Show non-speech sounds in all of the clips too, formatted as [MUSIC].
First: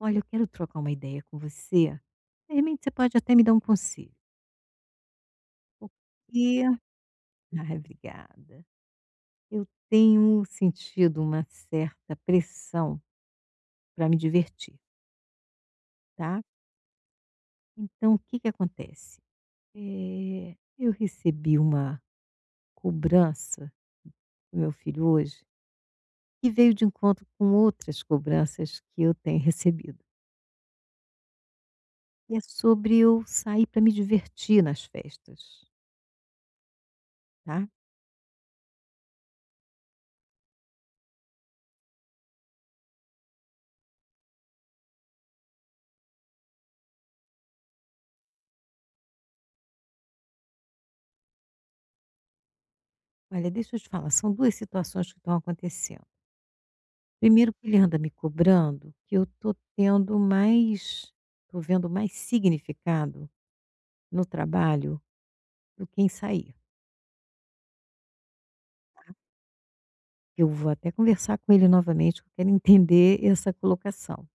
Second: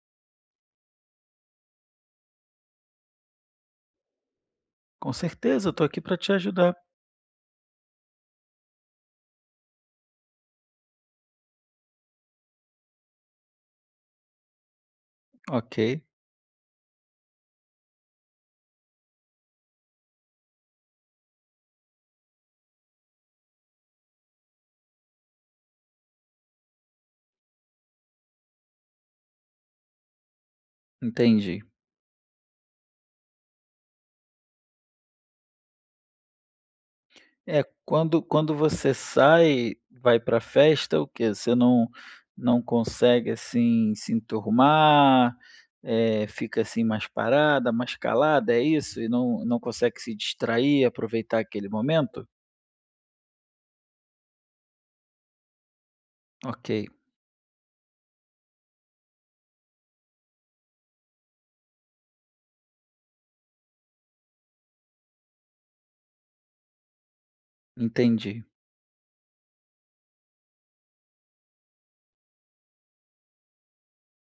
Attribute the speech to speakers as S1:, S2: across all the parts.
S1: Olha, eu quero trocar uma ideia com você. De repente, você pode até me dar um conselho,
S2: Com certeza, eu tô aqui para te
S1: porque
S2: ajudar.
S1: Ah, obrigada. Eu tenho sentido uma certa pressão para me divertir,
S2: Ok,
S1: tá? Então, o que que acontece? Eu recebi uma cobrança do meu filho hoje, que veio de encontro com outras cobranças que eu tenho recebido.
S2: entendi.
S1: E é sobre eu sair para me divertir nas festas,
S2: É,
S1: tá?
S2: quando você sai, vai para festa, o quê? Você não consegue, assim, se enturmar, fica, assim, mais parada, mais calada, é isso? E não consegue se distrair, aproveitar aquele momento?
S1: Olha, deixa eu te falar, são duas situações que estão acontecendo.
S2: Ok,
S1: Primeiro que ele anda me cobrando, que eu tô tendo mais tô vendo mais significado no trabalho do que em sair.
S2: entendi.
S1: Eu vou até conversar com ele novamente, que eu quero entender essa colocação,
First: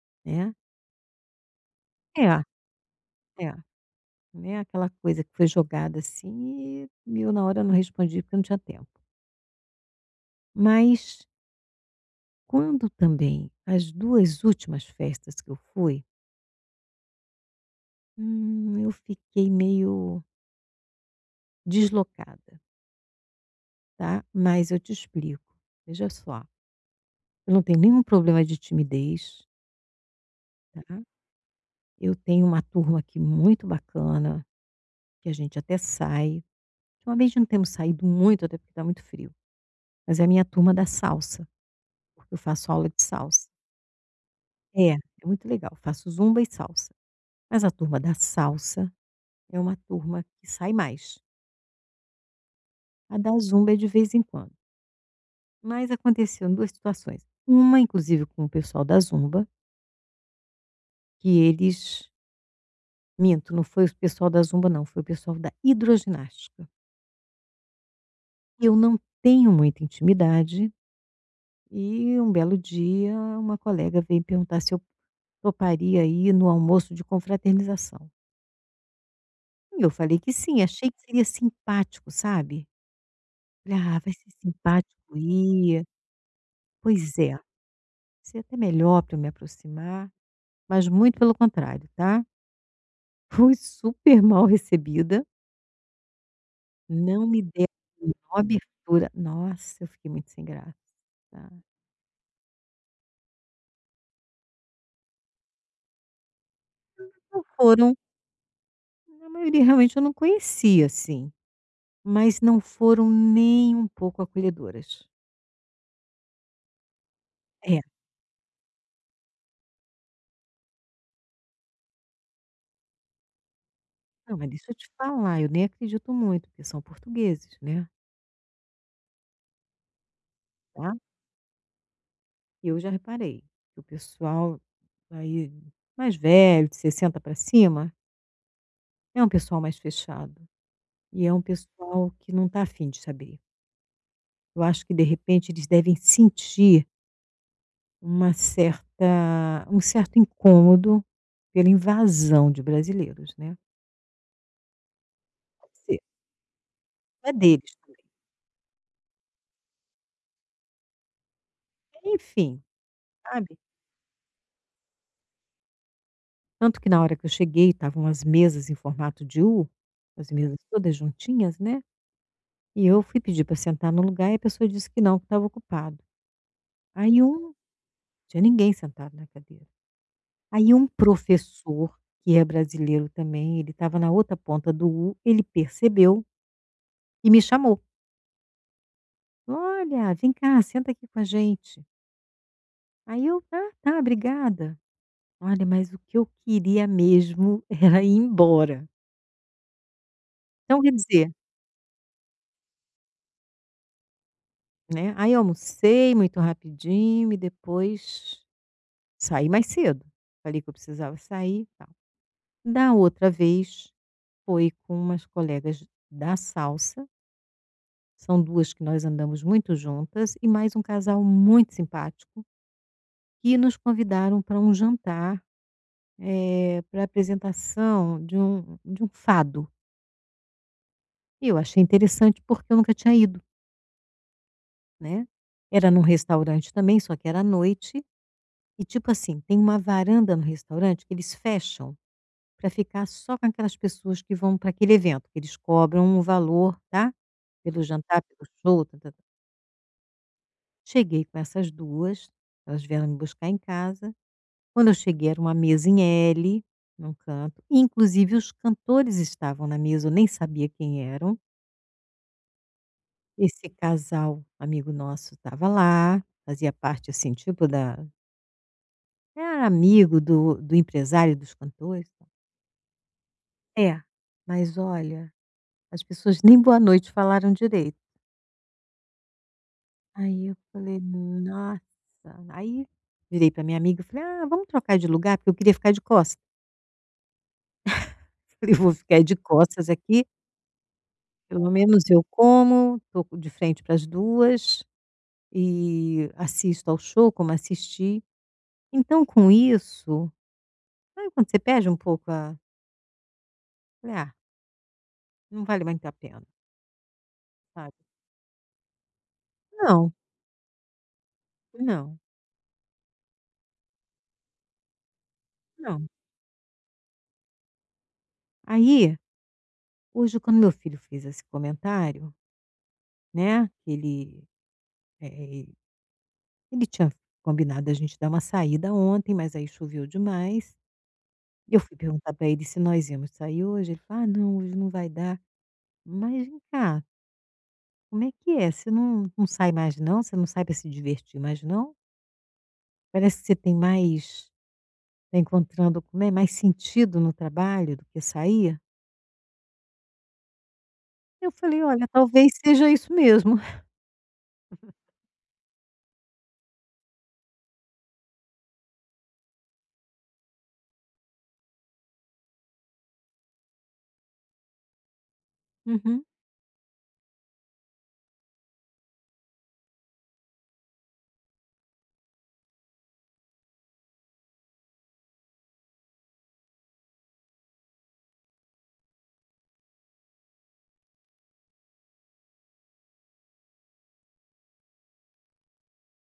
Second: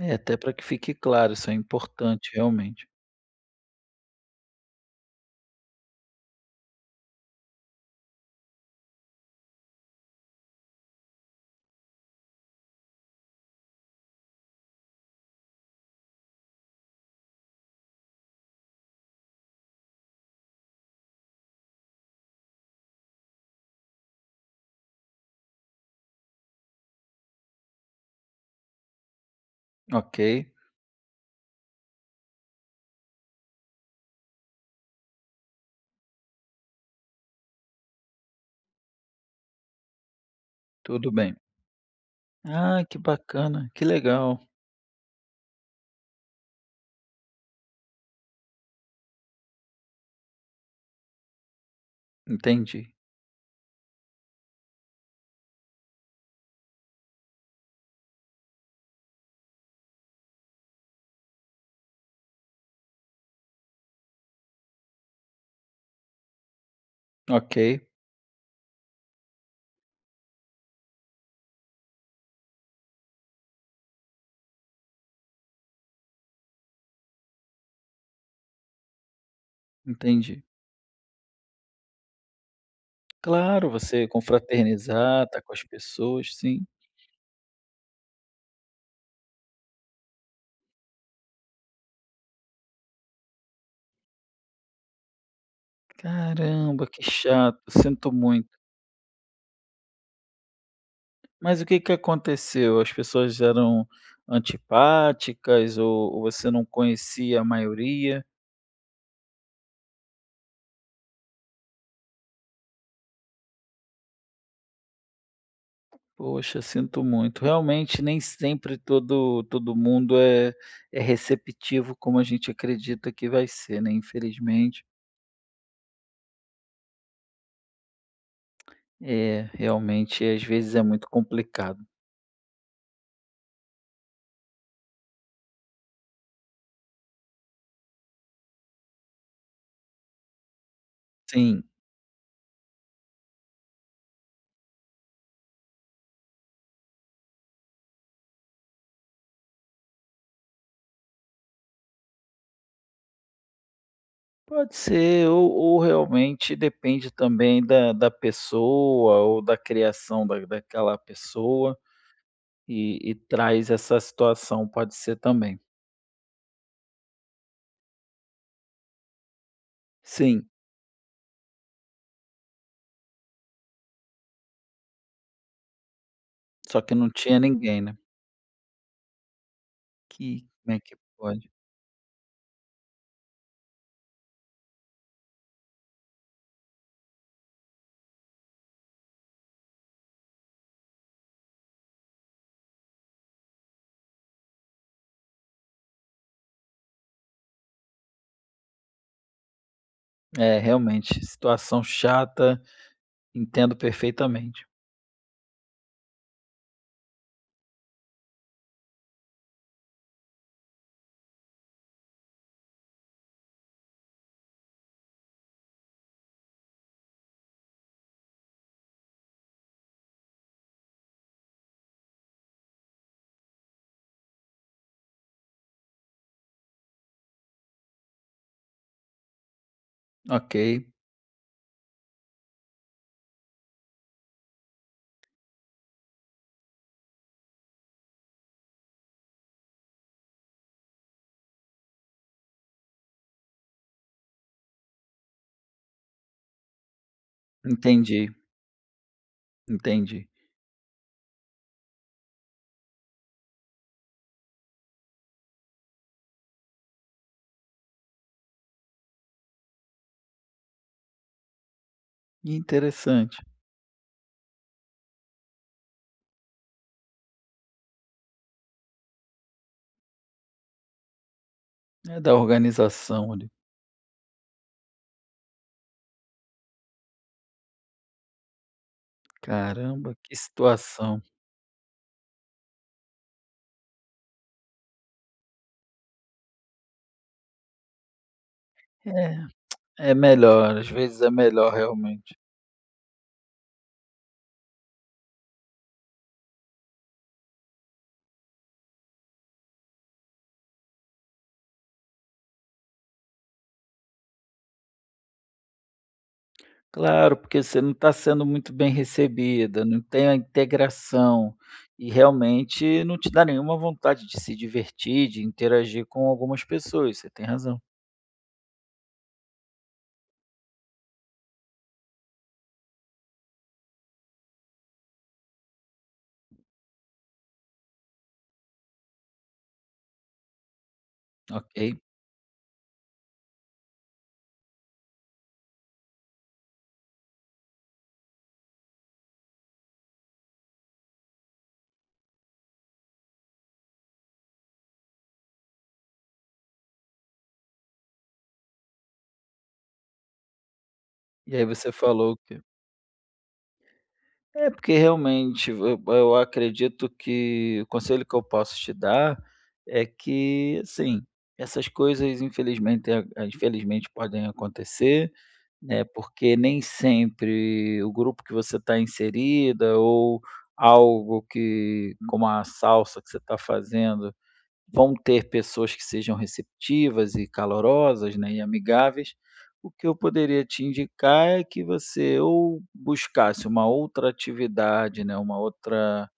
S2: É, até para
S1: né.
S2: que fique claro, isso é importante,
S1: É,
S2: realmente.
S1: é, não é aquela coisa que foi jogada assim e eu na hora não respondi porque eu não tinha tempo. Mas quando também as 2 últimas festas que eu fui, eu fiquei meio deslocada, tá, mas eu te explico, veja só. Eu não tenho nenhum problema de timidez,
S2: Ok,
S1: tá. Eu tenho uma turma aqui muito bacana, que a gente até sai. Ultimamente não temos saído muito, até porque está muito frio, mas é a minha turma da
S2: tudo bem.
S1: salsa, porque eu faço
S2: Ah,
S1: aula
S2: que
S1: de salsa.
S2: bacana, que legal.
S1: É, é muito legal, eu faço zumba e salsa. Mas a turma da salsa é uma turma que sai mais,
S2: Entendi.
S1: a da zumba é de vez em quando. Mas aconteceram 2 situações, uma inclusive com o pessoal da zumba, que eles minto, não foi o pessoal da zumba não, foi o pessoal da hidroginástica.
S2: Ok,
S1: Eu não tenho muita intimidade e um belo dia uma colega veio perguntar se eu toparia ir no almoço de confraternização. E eu falei que
S2: entendi.
S1: sim, achei que seria simpático, sabe.
S2: Claro,
S1: Falei: "Ah,
S2: você
S1: vai ser simpático
S2: confraternizar, tá com as
S1: ir".
S2: pessoas, sim.
S1: Pois é, seria até melhor para eu me aproximar, mas muito pelo contrário, tá. [LAUGHS] Fui super mal recebida,
S2: Caramba, que
S1: não me
S2: chato,
S1: deram a
S2: sinto
S1: menor
S2: muito.
S1: abertura. Nossa, eu fiquei muito sem graça, tá.
S2: Mas o que que aconteceu? As pessoas eram antipáticas ou você não conhecia
S1: Não
S2: a
S1: foram
S2: maioria?
S1: a maioria realmente eu não conhecia, assim. Mas não foram nem um pouco acolhedoras.
S2: Poxa, sinto muito.
S1: É.
S2: Realmente nem sempre todo mundo é é receptivo como a gente acredita que vai ser, né,
S1: Não, mas deixa eu
S2: infelizmente.
S1: te falar, eu nem acredito muito, porque são portugueses, né.
S2: É, realmente às vezes é
S1: Tá.
S2: muito complicado.
S1: E eu já reparei que o pessoal aí mais velho, de 60 para cima, é um pessoal mais fechado e é um
S2: Sim.
S1: pessoal que não está afim de saber. Eu acho que, de repente, eles devem sentir uma certa um certo incômodo pela invasão de brasileiros, né,
S2: Pode ser, ou
S1: pode
S2: ou
S1: ser.
S2: realmente depende
S1: É
S2: também
S1: deles
S2: da
S1: também.
S2: da pessoa ou da criação da daquela pessoa
S1: Enfim,
S2: e
S1: sabe?
S2: traz essa situação, pode ser também.
S1: Tanto que na hora que eu cheguei estavam as mesas em formato de U, as
S2: Sim,
S1: mesas todas juntinhas, né, e eu fui pedir para sentar no lugar e a pessoa disse que não, que estava ocupado.
S2: só que não
S1: Aí
S2: tinha
S1: um
S2: ninguém, né.
S1: tinha ninguém sentado na cadeira.
S2: Que
S1: Aí
S2: como é
S1: um
S2: que pode?
S1: professor, que é brasileiro também, ele estava na outra ponta do U, ele percebeu e me chamou: "Olha, vem cá, senta aqui com a gente". Aí eu: "Ah, tá, obrigada". Olha, mas o que eu queria mesmo [LAUGHS] era ir embora.
S2: É,
S1: Então quer
S2: realmente,
S1: dizer,
S2: situação chata, entendo perfeitamente.
S1: né, aí eu almocei muito rapidinho e depois saí mais cedo, falei que eu precisava sair e tal. Da outra vez, foi com umas colegas da salsa, são 2 que nós andamos muito juntas, e mais um casal muito simpático, que nos convidaram para um jantar, eh, para apresentação de um fado.
S2: Ok,
S1: E eu achei interessante, porque eu nunca tinha ido, né. Era num restaurante também, só que era à noite. E tipo assim, tem uma varanda no restaurante que eles fecham para ficar só com aquelas pessoas que vão para aquele evento, que eles cobram um valor, tá, pelo jantar,
S2: entendi,
S1: pelo show, tá-tá-tá.
S2: entendi.
S1: Cheguei com essas 2, elas vieram me buscar em casa. Quando eu cheguei era uma mesa em L, num canto, e inclusive os cantores estavam na mesa, eu nem sabia quem eram.
S2: Interessante,
S1: Esse casal, amigo nosso, estava lá, fazia parte, assim, tipo da era amigo do empresário dos cantores.
S2: é da organização ali.
S1: É, mas olha, as pessoas [LAUGHS] nem boa noite falaram direito.
S2: Caramba, que
S1: Aí eu falei:
S2: situação.
S1: "Nossa". Aí virei para minha amiga e falei: "Ah, vamos trocar de lugar, porque eu queria ficar de costas". [LAUGHS] Falei: "Vou ficar
S2: É,
S1: de costas
S2: é
S1: aqui,
S2: melhor, às vezes é
S1: pelo
S2: melhor
S1: menos eu
S2: realmente.
S1: como, tô de frente para as 2 e assisto ao show como assisti". Então com isso, sabe quando você perde um pouco a, falei: "Ah, não vale muito a pena",
S2: Claro, porque você não
S1: sabe.
S2: está sendo muito bem recebida, não
S1: Não,
S2: tem a integração e
S1: não,
S2: realmente não te dá nenhuma vontade de se divertir, de interagir
S1: não.
S2: com algumas pessoas. Você tem razão,
S1: Aí, hoje quando meu filho fez esse comentário, né, ele, eh, ele tinha combinado a gente dar uma saída ontem, mas aí choveu demais. E
S2: ok.
S1: eu fui perguntar para ele se nós íamos sair hoje, ele falou: "Ah, não, hoje não vai dar". Mas vem cá, como é que é? Você não sai mais não? Você não sai pra se divertir mais não? Parece que você tem mais está encontrando, como é, mais sentido no trabalho do que sair? Eu
S2: E aí
S1: falei:
S2: você
S1: "Olha,
S2: falou
S1: talvez
S2: que
S1: seja isso mesmo". [LAUGHS]
S2: é porque realmente eu acredito que o conselho que eu posso te dar é que, assim, essas coisas infelizmente a infelizmente podem acontecer. Né,
S1: Uhum.
S2: porque nem sempre o grupo que você está inserida ou algo que como a salsa que você está fazendo, vão ter pessoas que sejam receptivas e calorosas, né, e amigáveis. O que eu poderia te indicar é que você ou buscasse uma outra atividade, né, uma outra,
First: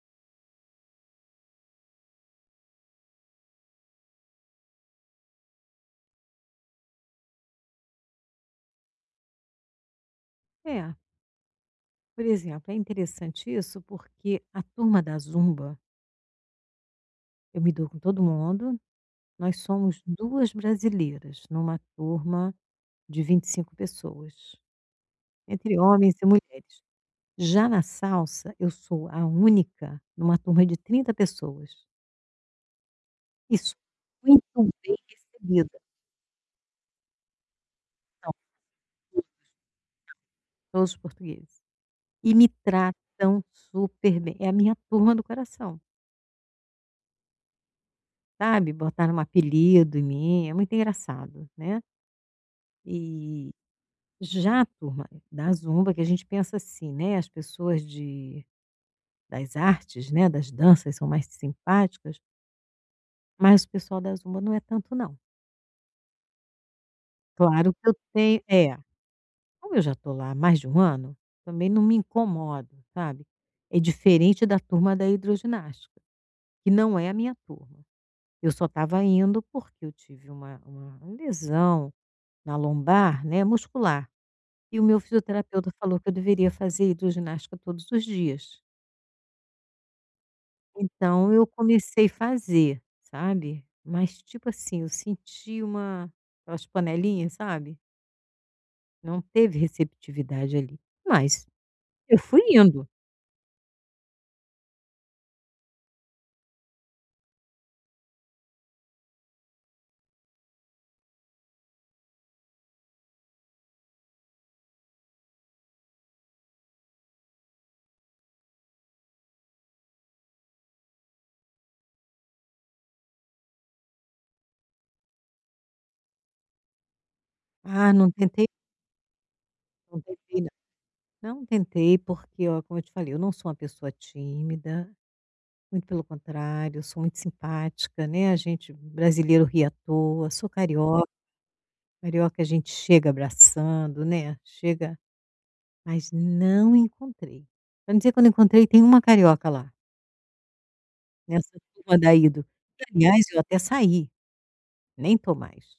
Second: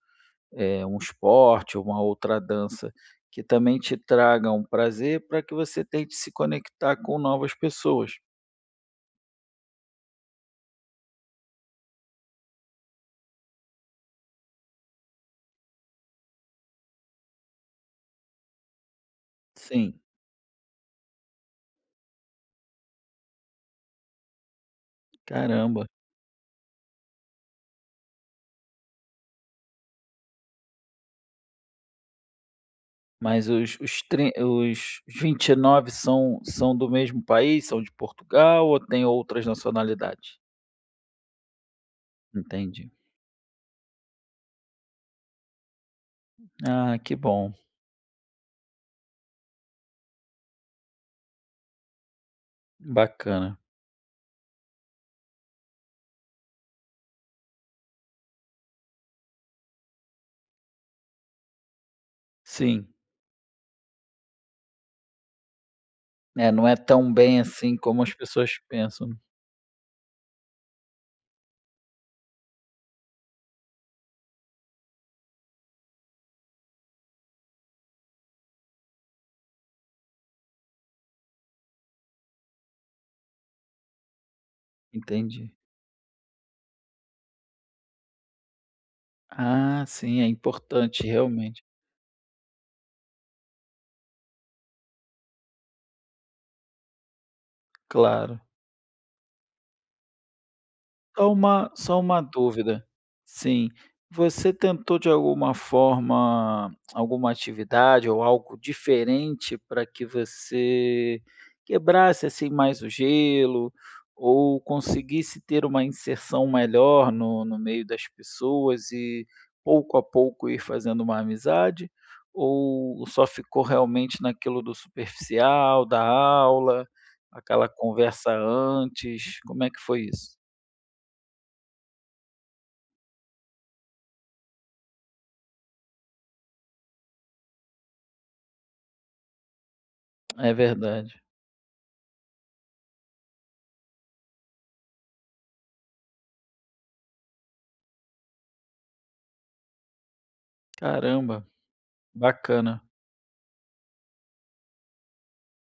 S2: um esporte uma outra dança que também te traga um prazer, para que você tente se conectar com novas pessoas.
S1: É, por exemplo, é interessante isso, porque a turma da zumba, eu me dou com todo mundo. Nós
S2: Sim,
S1: somos 2 brasileiras numa turma de 25 pessoas, entre
S2: caramba.
S1: homens e mulheres. Já na salsa, eu sou a única numa turma de 30 pessoas.
S2: Mas
S1: Isso,
S2: os trin
S1: muito bem
S2: os
S1: recebida.
S2: 29 são são do mesmo país, são de
S1: Não,
S2: Portugal ou tem outras nacionalidades?
S1: todos portugueses. E me
S2: Entendi.
S1: tratam super bem. É a minha turma do coração,
S2: Ah, que bom,
S1: sabe, botaram um apelido em mim, é muito engraçado, né. E
S2: bacana.
S1: já a turma da zumba, que a gente pensa assim, né, as pessoas de das artes, né, das danças são mais simpáticas,
S2: Sim,
S1: mas o pessoal da zumba não é tanto não.
S2: é, não é tão bem
S1: Claro
S2: assim
S1: que eu
S2: como as
S1: tenho
S2: pessoas
S1: é,
S2: pensam.
S1: como eu já estou lá há mais de um ano, também não me incomodo, sabe. É diferente da turma da hidroginástica, que não é a minha turma. Eu só estava indo porque eu tive uma lesão na lombar, né, muscular, e o meu
S2: Entendi.
S1: fisioterapeuta falou que eu deveria fazer hidroginástica todos os dias.
S2: Ah, sim, é importante
S1: Então eu
S2: realmente,
S1: comecei fazer, sabe, mas tipo assim, eu senti uma, aquelas panelinhas, sabe,
S2: claro.
S1: não teve receptividade ali,
S2: Só
S1: mas
S2: uma só
S1: eu
S2: uma
S1: fui
S2: dúvida.
S1: indo.
S2: Sim. Você tentou de alguma forma alguma atividade ou algo diferente para que você quebrasse, assim, mais o gelo ou conseguisse ter uma inserção melhor no meio das pessoas e pouco a pouco ir fazendo uma amizade? Ou só ficou realmente naquilo do superficial, da aula, aquela
S1: Ah, não
S2: conversa
S1: tentei
S2: antes, como é que
S1: não
S2: foi isso?
S1: tentei não. Não tentei porque, ó, como eu te falei, eu não sou uma pessoa tímida, muito pelo contrário, eu sou muito simpática, né, a gente brasileiro ri à toa, sou
S2: É
S1: carioca,
S2: verdade.
S1: carioca a gente chega abraçando, né, chega, mas não encontrei. Pra não dizer que eu não encontrei, tem uma carioca lá.
S2: Caramba,
S1: Nessa turma da Ido.
S2: bacana,
S1: E aliás, eu até saí, nem tô mais,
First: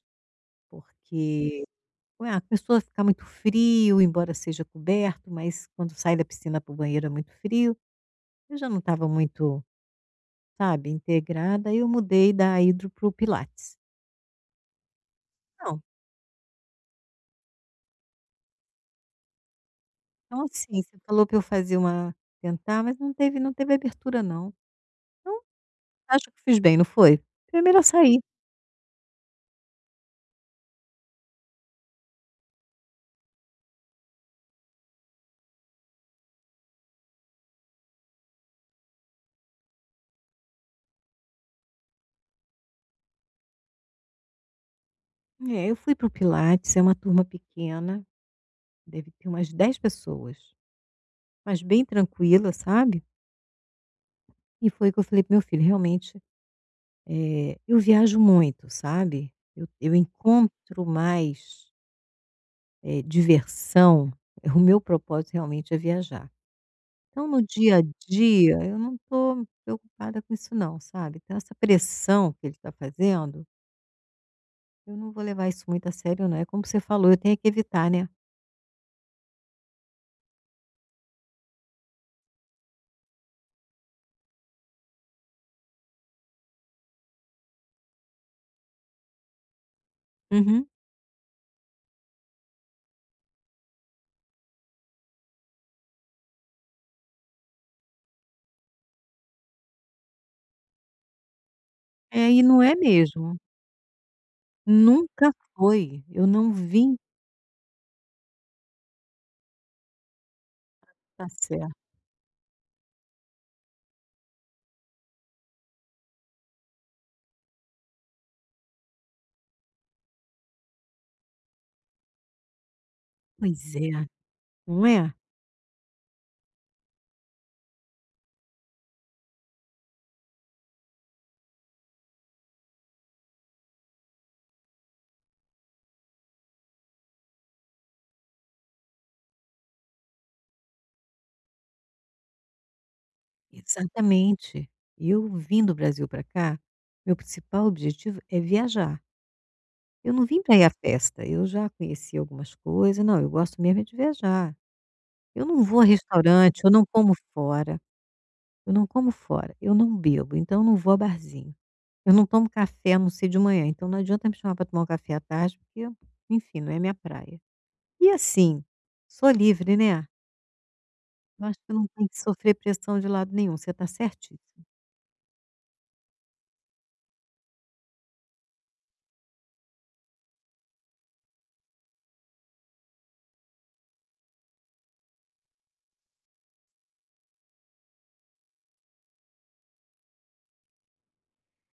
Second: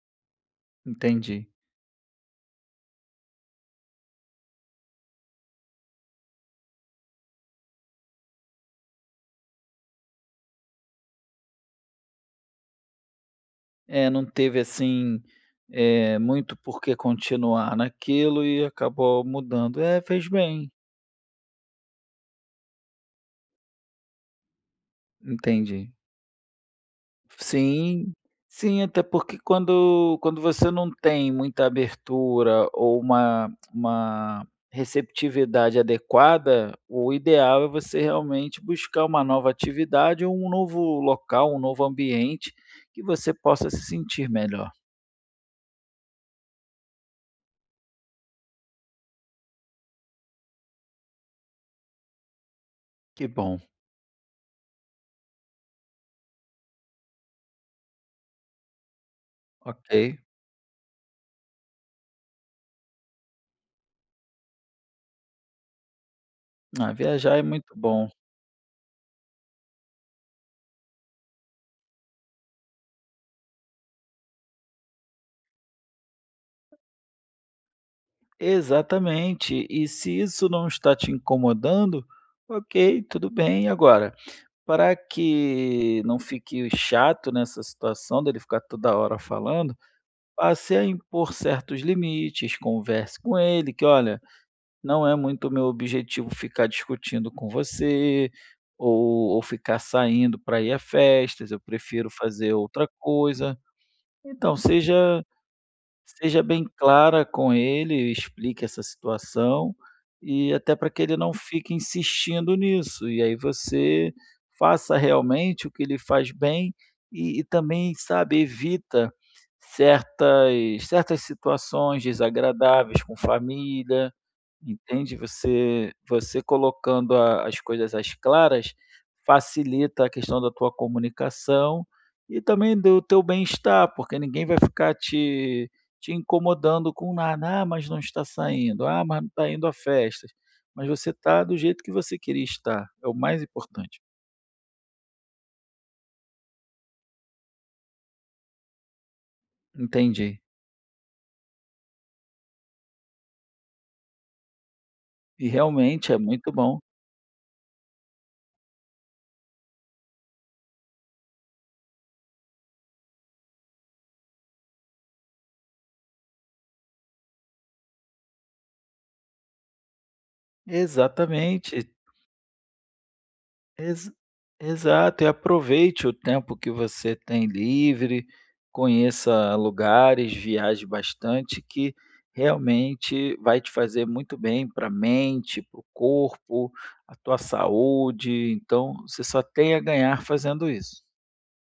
S2: entendi.
S1: porque, ué, começou a ficar muito frio, embora seja coberto, mas quando sai da piscina para o banheiro é muito frio. Eu já não estava muito, sabe, integrada, aí eu mudei da hidro para o pilates.
S2: É, não teve assim,
S1: Não,
S2: muito por que continuar naquilo e acabou mudando. É, fez
S1: então
S2: bem,
S1: assim, você falou pra eu fazer uma, tentar, mas não teve abertura não. Então,
S2: entendi.
S1: acho que fiz bem, não foi? Foi melhor
S2: Sim,
S1: sair.
S2: sim, até porque quando você não tem muita abertura ou uma receptividade adequada, o ideal é você realmente buscar uma nova atividade ou um novo local, um novo ambiente que você possa se sentir melhor.
S1: É, eu fui para o pilates, é uma turma pequena, deve ter umas 10 pessoas. Mas bem tranquila, sabe.
S2: Que bom.
S1: E foi que eu falei para meu filho: "Realmente, eh, eu viajo muito, sabe. Eu
S2: Ok.
S1: encontro mais, diversão [LAUGHS] o meu propósito realmente é viajar.
S2: Ah,
S1: Então
S2: viajar
S1: no
S2: é muito
S1: dia a
S2: bom.
S1: dia eu não estou preocupada com isso não, sabe. Então essa pressão que ele está fazendo, eu não vou levar isso muito a sério não. É como você falou, eu tenho é que evitar, né".
S2: Exatamente. E se isso não está te incomodando, ok, tudo bem. Agora, para que não fique chato nessa situação dele ficar toda hora falando,
S1: Uhum.
S2: passe a impor certos limites, converse com ele, que olha, não é muito meu objetivo ficar discutindo com você ou ficar saindo para ir a festas, eu prefiro
S1: É, e
S2: fazer
S1: não é
S2: outra
S1: mesmo.
S2: coisa. Então, seja
S1: Nunca foi. Eu
S2: Seja
S1: não
S2: bem
S1: vim
S2: clara com ele, explique essa situação, e até para que ele
S1: pra
S2: não fique
S1: certo?
S2: insistindo nisso. E aí você faça realmente o que ele faz bem e também, sabe, evita certas situações desagradáveis com
S1: Pois é,
S2: família.
S1: não é?
S2: Entende? Você colocando a as coisas às claras, facilita a questão da tua comunicação e também do teu bem-estar, porque ninguém vai ficar te incomodando com nada. "Ah, mas não está saindo. Ah, mas não está indo a festas". Mas você está do jeito que você queria estar, é o mais importante.
S1: Exatamente. E eu vim do Brasil para cá, meu principal objetivo é viajar. Eu não
S2: Entendi.
S1: vim para ir à festa, eu já conheci algumas coisas. Não, eu gosto mesmo é de viajar. Eu
S2: E
S1: não vou a
S2: realmente é muito
S1: restaurante, eu
S2: bom.
S1: não como fora, eu não como fora, eu não bebo, então eu não vou a barzinho. Eu não tomo café, não sei de manhã, então não adianta me chamar para tomar um café à tarde, porque, enfim, não é minha praia. E assim, sou livre, né? Eu acho que não
S2: Exatamente.
S1: tem que sofrer pressão de lado nenhum, você está
S2: Exa
S1: certíssimo.
S2: Exato, e aproveite o tempo que você tem livre, conheça lugares, viaje bastante, que realmente vai te fazer muito bem para a mente, para o corpo, a tua saúde, então você só tem a ganhar fazendo isso.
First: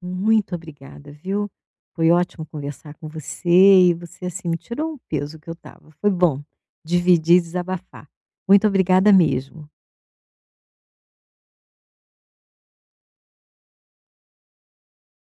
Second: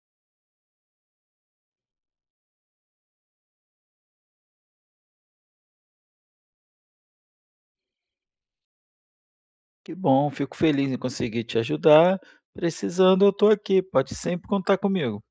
S1: Muito obrigada, viu? Foi ótimo conversar com você e você, assim, me tirou um peso que eu estava. Foi bom dividir e desabafar. Muito obrigada mesmo.
S2: Que bom, fico feliz em conseguir te ajudar, precisando eu estou aqui, pode sempre contar comigo.